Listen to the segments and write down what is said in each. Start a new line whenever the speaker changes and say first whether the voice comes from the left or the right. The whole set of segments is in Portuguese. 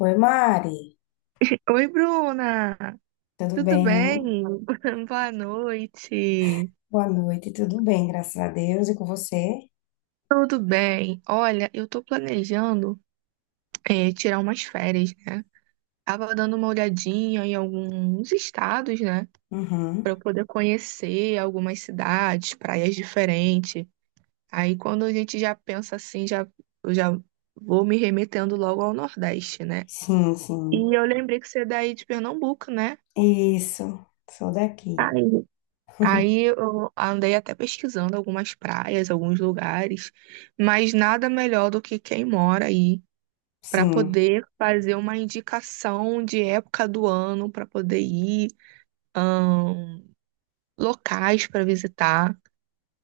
left: Oi, Mari.
right: Oi, Bruna!
left: Tudo
right: Tudo
left: bem?
right: bem? Boa noite!
left: Boa noite, tudo bem, graças a Deus. E com você?
right: Tudo bem? Olha, eu tô planejando tirar umas férias, né? Tava dando uma olhadinha em alguns estados, né? Pra eu
left: Uhum.
right: poder conhecer algumas cidades, praias diferentes. Aí quando a gente já pensa assim, já, eu já vou me remetendo logo ao Nordeste, né?
left: Sim, sim.
right: E eu lembrei que você é daí de Pernambuco, né?
left: Isso, sou daqui.
right: Ai, aí eu andei até pesquisando algumas praias, alguns lugares, mas nada melhor do que quem mora aí para
left: Sim,
right: poder fazer uma indicação de época do ano para poder ir, ahn, locais para visitar,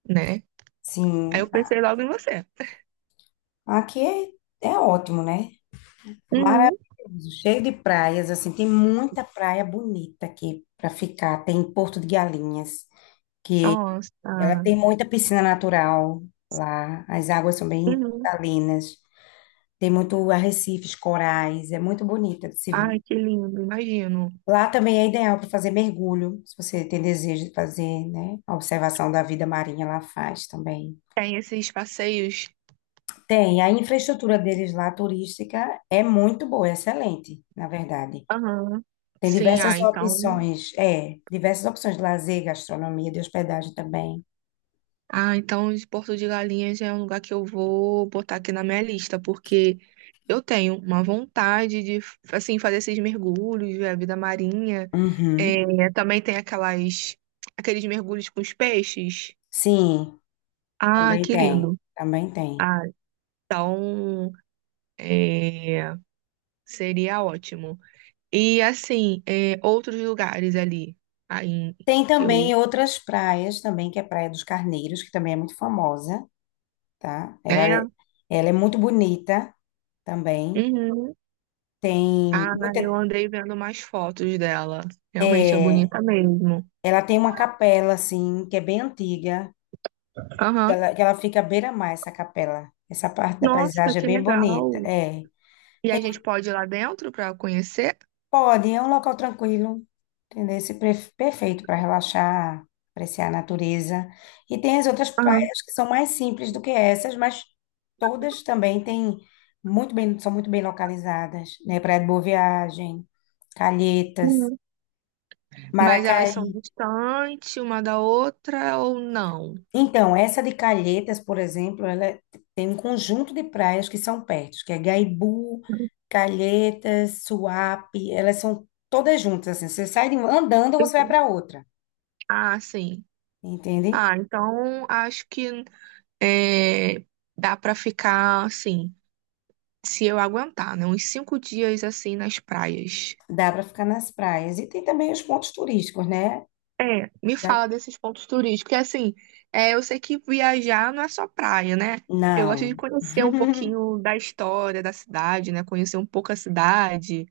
right: né? Aí
left: sim.
right: eu pensei logo em você.
left: Aqui é ótimo, né?
right: Uhum.
left: Maravilhoso, cheio de praias, assim, tem muita praia bonita aqui para ficar. Tem Porto de Galinhas, que ela tem
right: Nossa.
left: muita piscina natural lá, as águas são bem
right: Uhum.
left: cristalinas, tem muito arrecifes, corais, é muito bonita de se ver.
right: Ai, que lindo, imagino.
left: Lá também é ideal para fazer mergulho, se você tem desejo de fazer, né? A observação da vida marinha lá faz também.
right: Tem esses passeios.
left: Tem, a infraestrutura deles lá, turística, é muito boa, é excelente, na verdade.
right: Aham.
left: Tem
right: Sim,
left: diversas
right: ah, então.
left: opções, é, diversas opções de lazer, gastronomia, de hospedagem também.
right: Ah, então esse Porto de Galinhas é um lugar que eu vou botar aqui na minha lista, porque eu tenho uma vontade de, assim, fazer esses mergulhos, ver a vida marinha.
left: Uhum.
right: É, também tem aquelas, aqueles mergulhos com os peixes.
left: Sim,
right: Ah,
left: também
right: que
left: tem,
right: lindo.
left: também tem.
right: Ah, então, é, seria ótimo. E, assim, é, outros lugares ali, aí,
left: Tem
right: que eu...
left: também outras praias também, que é a Praia dos Carneiros, que também é muito famosa, tá? Ela
right: É,
left: é, ela é muito bonita também.
right: uhum.
left: Tem
right: Ah,
left: muita,
right: eu andei vendo mais fotos dela. Realmente é bonita mesmo.
left: ela tem uma capela assim, que é bem antiga, que
right: Aham.
left: ela, que ela fica à beira-mar, essa capela. Essa parte da
right: Nossa,
left: paisagem é
right: que
left: bem bonita.
right: legal.
left: É,
right: E a gente pode ir lá dentro pra conhecer,
left: pode, é um local tranquilo, entendeu? Perfeito para relaxar, apreciar a natureza. E tem as outras
right: Ah,
left: praias que são mais simples do que essas, mas todas também têm muito bem, são muito bem localizadas, né? Praia de Boa Viagem, Calhetas,
right: uhum. Mas elas são
left: Maracaí.
right: distantes uma da outra ou não?
left: Então, essa de Calhetas, por exemplo, tem um conjunto de praias que são perto, que é Gaibu, Calhetas, Suape, elas são todas juntas, assim, você sai de uma, andando, você vai para outra,
right: Ah, sim.
left: entende?
right: Ah, então acho que é, dá pra ficar assim, se eu aguentar, né? Uns 5 dias assim nas praias.
left: Dá para ficar nas praias. E tem também os pontos turísticos, né?
right: É, me
left: Da-
right: fala desses pontos turísticos. Porque, assim, é, eu sei que viajar não é só praia, né? Eu gosto de
left: Não.
right: conhecer um pouquinho da história da cidade, né? Conhecer um pouco a cidade.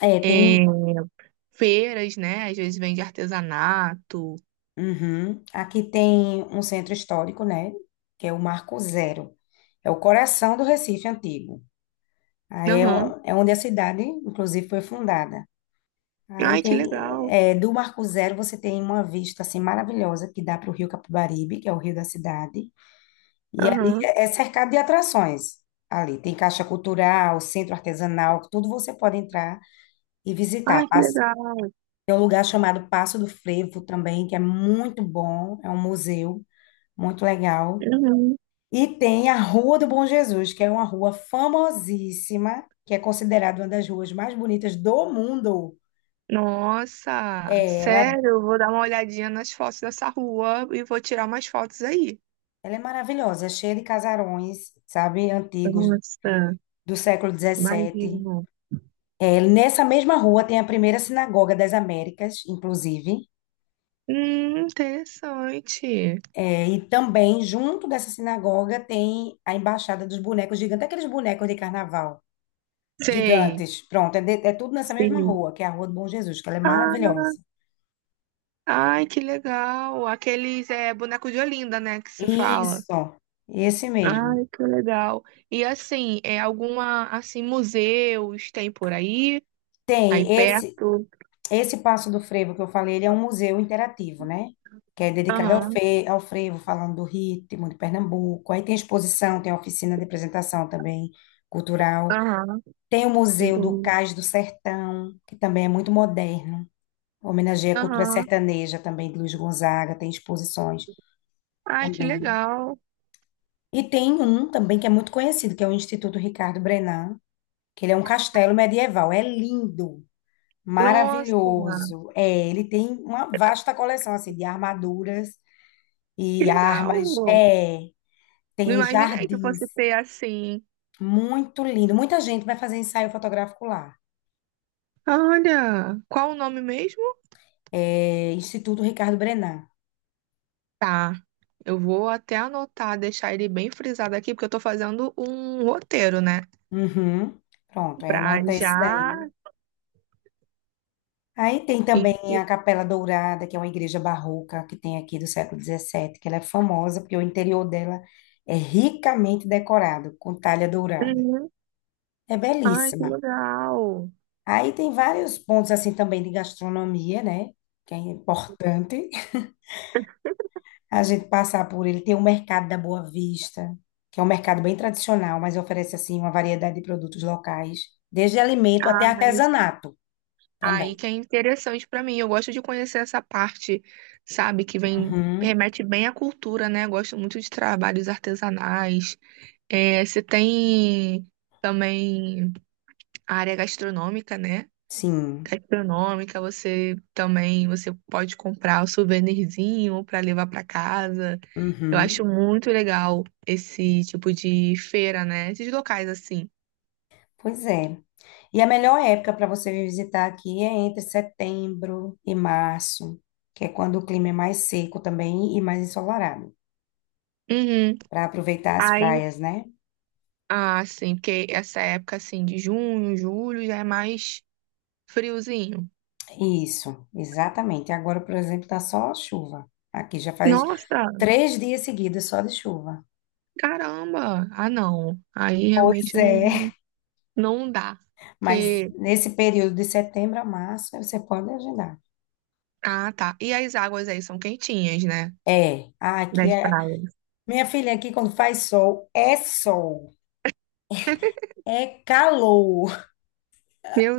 left: É,
right: É,
left: tem.
right: feiras, né? Às vezes vende artesanato.
left: Uhum. Aqui tem um centro histórico, né? Que é o Marco Zero. É o coração do Recife antigo. Aí é,
right: Aham.
left: é onde a cidade, inclusive, foi fundada. Aí
right: Ai, que
left: tem,
right: legal.
left: é, do Marco Zero você tem uma vista assim maravilhosa que dá para o Rio Capibaribe, que é o rio da cidade, e ali
right: Aham.
left: é cercado de atrações. Ali tem caixa cultural, centro artesanal, tudo você pode entrar e
right: Ai,
left: visitar.
right: que legal.
left: Tem um lugar chamado Passo do Frevo também, que é muito bom, é um museu muito legal.
right: Uhum.
left: E tem a Rua do Bom Jesus, que é uma rua famosíssima, que é considerada uma das ruas mais bonitas do mundo.
right: Nossa,
left: É, ela
right: sério, eu vou dar uma olhadinha nas fotos dessa rua e vou tirar umas fotos aí.
left: Ela é maravilhosa, é cheia de casarões, sabe, antigos
right: Nossa,
left: do século XVII.
right: imagino.
left: É, nessa mesma rua tem a primeira sinagoga das Américas, inclusive.
right: Interessante.
left: É, e também, junto dessa sinagoga, tem a Embaixada dos Bonecos Gigantes, aqueles bonecos de carnaval
right: Sim,
left: gigantes. Pronto, é tudo nessa mesma
right: sim.
left: rua, que é a Rua do Bom Jesus, que ela é
right: Ah,
left: maravilhosa.
right: ai, que legal. Aqueles é boneco de Olinda, né, que se fala.
left: Isso, esse mesmo.
right: Ai, que legal. E assim, é alguma assim museus tem por aí, aí
left: Tem esse.
right: perto.
left: Esse Passo do Frevo que eu falei, ele é um museu interativo, né? Que é dedicado
right: Aham,
left: ao frevo, falando do ritmo de Pernambuco. Aí tem exposição, tem oficina de apresentação também cultural.
right: aham,
left: Tem o Museu do
right: entendi.
left: Cais do Sertão, que também é muito moderno. Homenageia a cultura
right: Aham.
left: sertaneja também de Luiz Gonzaga, tem exposições
right: Ai, que
left: também.
right: legal.
left: E tem um também que é muito conhecido, que é o Instituto Ricardo Brennand, que ele é um castelo medieval. É lindo.
right: Nossa,
left: Maravilhoso. É, ele tem uma vasta coleção assim de armaduras
right: que
left: e
right: legal.
left: armas. É,
right: Não
left: tem
right: imaginei que fosse
left: jardins.
right: ter assim.
left: Muito lindo. Muita gente vai fazer ensaio fotográfico lá.
right: Olha, qual o nome mesmo?
left: É, Instituto Ricardo Brennand.
right: Tá. Eu vou até anotar, deixar ele bem frisado aqui, porque eu tô fazendo um roteiro, né?
left: Uhum. Pronto, aí
right: Pra
left: anota esse
right: já.
left: daí. Aí tem
right: em-
left: também a Capela Dourada, que é uma igreja barroca que tem aqui do século XVII que ela é famosa porque o interior dela é ricamente decorado com talha dourada.
right: Uhum.
left: É
right: Ai, que
left: belíssima.
right: legal!
left: Aí tem vários pontos assim também de gastronomia, né? Que é importante a gente passar por ele. Tem o mercado da Boa Vista, que é um mercado bem tradicional, mas oferece assim uma variedade de produtos locais, desde alimento até
right: Ah, isso-
left: artesanato também.
right: Aí que é interessante pra mim. Eu gosto de conhecer essa parte, sabe, que vem
left: Uhum,
right: remete bem à cultura, né? Gosto muito de trabalhos artesanais. É, você tem também a área gastronômica, né?
left: sim.
right: Gastronômica, você pode comprar o souvenirzinho para levar para casa. Eu
left: Uhum.
right: acho muito legal esse tipo de feira, né? Esses locais assim.
left: Pois é. E a melhor época para você vir visitar aqui é entre setembro e março, que é quando o clima é mais seco também e mais ensolarado,
right: Uhum.
left: para aproveitar as
right: Aí,
left: praias, né?
right: ah, sim, porque essa época assim de junho, julho já é mais friozinho.
left: Isso, exatamente. Agora, por exemplo, tá só chuva. Aqui já faz
right: Nossa,
left: 3 dias seguidos só de chuva.
right: caramba. Ah, não. Aí
left: Pois
right: realmente
left: é,
right: não dá.
left: mas
right: Porque
left: nesse período de setembro a março, você pode agendar.
right: ah, tá. E as águas aí são quentinhas, né?
left: É, aqui
right: Das
left: é.
right: praias.
left: Minha filha, aqui quando faz sol, é calor.
right: Meu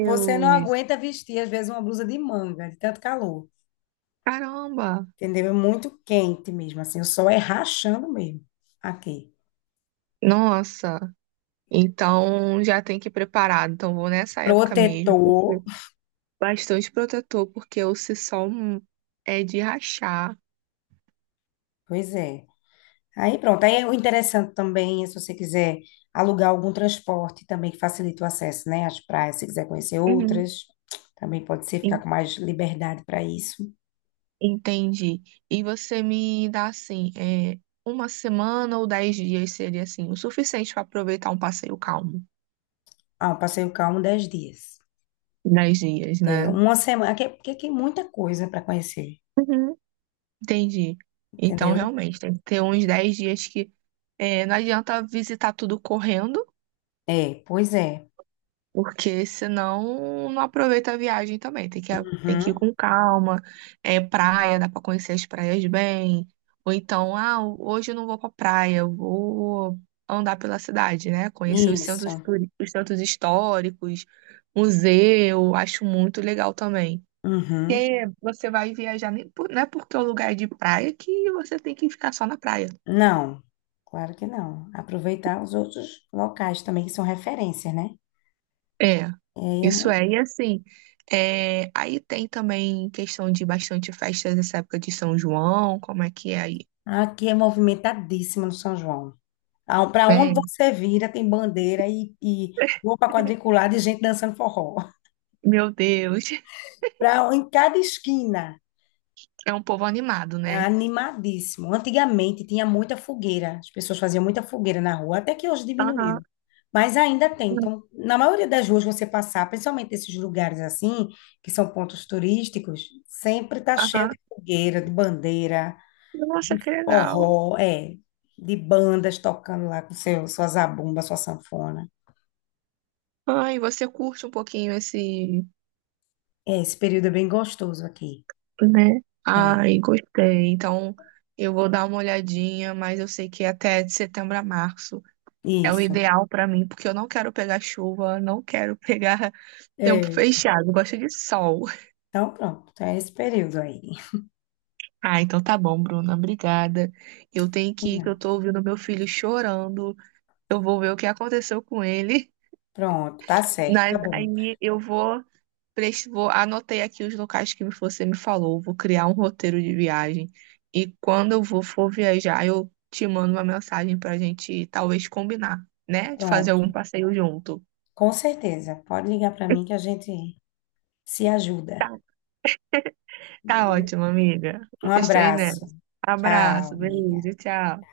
left: Você não aguenta vestir, às vezes, uma blusa de manga, de tanto calor.
right: Caramba!
left: Entendeu? É muito quente mesmo, assim, o sol é rachando mesmo aqui.
right: Nossa! Então já tem que ir preparado. Então vou nessa época mesmo,
left: Protetor,
right: porque bastante protetor, porque o sol é de rachar.
left: pois é. Aí pronto. Aí o interessante também é se você quiser alugar algum transporte também que facilite o acesso, né, às praias, se quiser conhecer
right: Uhum.
left: outras, também pode ser ficar
right: En-
left: com mais liberdade para isso.
right: Entendi. E você me dá assim, é, uma semana ou 10 dias seria assim, o suficiente para aproveitar um passeio calmo.
left: Ah, um passeio calmo 10 dias.
right: 10 dias,
left: É,
right: né?
left: uma semana, é, porque tem muita coisa para conhecer,
right: Uhum. Entendi. Então
left: entendeu?
right: realmente tem que ter uns 10 dias que é, não adianta visitar tudo correndo.
left: É, pois é.
right: Porque senão não aproveita a viagem também. Tem que ir
left: Uhum.
right: com calma. É praia, dá pra conhecer as praias bem. Ou então, ah, hoje eu não vou pra praia, eu vou andar pela cidade, né? Conhecer os centros,
left: Isso.
right: os centros históricos, museu, acho muito legal também.
left: Uhum.
right: Porque você vai viajar, nem por- não é porque é um lugar é de praia que você tem que ficar só na praia.
left: Não, claro que não. Aproveitar os outros locais também que são referências, né?
right: É,
left: É, é
right: isso
left: mo-
right: é. E assim, é, aí tem também questão de bastante festas nessa época de São João, como é que é aí?
left: Aqui é movimentadíssimo no São João. Para onde
right: É,
left: você vira, tem bandeira e roupa quadriculada e gente dançando forró.
right: meu Deus,
left: Em cada esquina,
right: é um povo animado,
left: é
right: né?
left: animadíssimo. Antigamente tinha muita fogueira, as pessoas faziam muita fogueira na rua, até que hoje
right: Aham,
left: diminuiu. Mas ainda tem. Então, na maioria das ruas você passar, principalmente esses lugares assim, que são pontos turísticos, sempre tá cheio
right: aham.
left: de fogueira, de bandeira, de
right: Nossa, que legal.
left: forró, é, de bandas tocando lá com sua zabumba, sua sanfona.
right: Ai, você curte um pouquinho esse,
left: É, esse período é bem gostoso aqui.
right: né?
left: É,
right: Ai, gostei. Então, eu vou dar uma olhadinha, mas eu sei que até de setembro a março é o
left: isso.
right: ideal pra mim, porque eu não quero pegar chuva, não quero pegar tempo
left: É.
right: fechado, eu gosto de sol.
left: Então, pronto, tá esse período aí.
right: Ah, então tá bom, Bruna. Obrigada. Eu tenho que ir, que
left: Hum,
right: eu tô ouvindo meu filho chorando. Eu vou ver o que aconteceu com ele.
left: Pronto, tá certo, tá
right: Mas
left: bom.
right: aí eu vou, vou anotei aqui os locais que você me falou. Vou criar um roteiro de viagem. E quando eu vou for viajar, eu te mando uma mensagem pra gente talvez combinar, né? De fazer algum
left: Pronto,
right: passeio junto.
left: com certeza. Pode ligar para mim que a gente se ajuda,
right: Tá
left: viu?
right: ótimo, amiga.
left: Um
right: Estou aí
left: abraço.
right: nessa.
left: Tchau,
right: Abraço, beijo,
left: amiga.
right: tchau.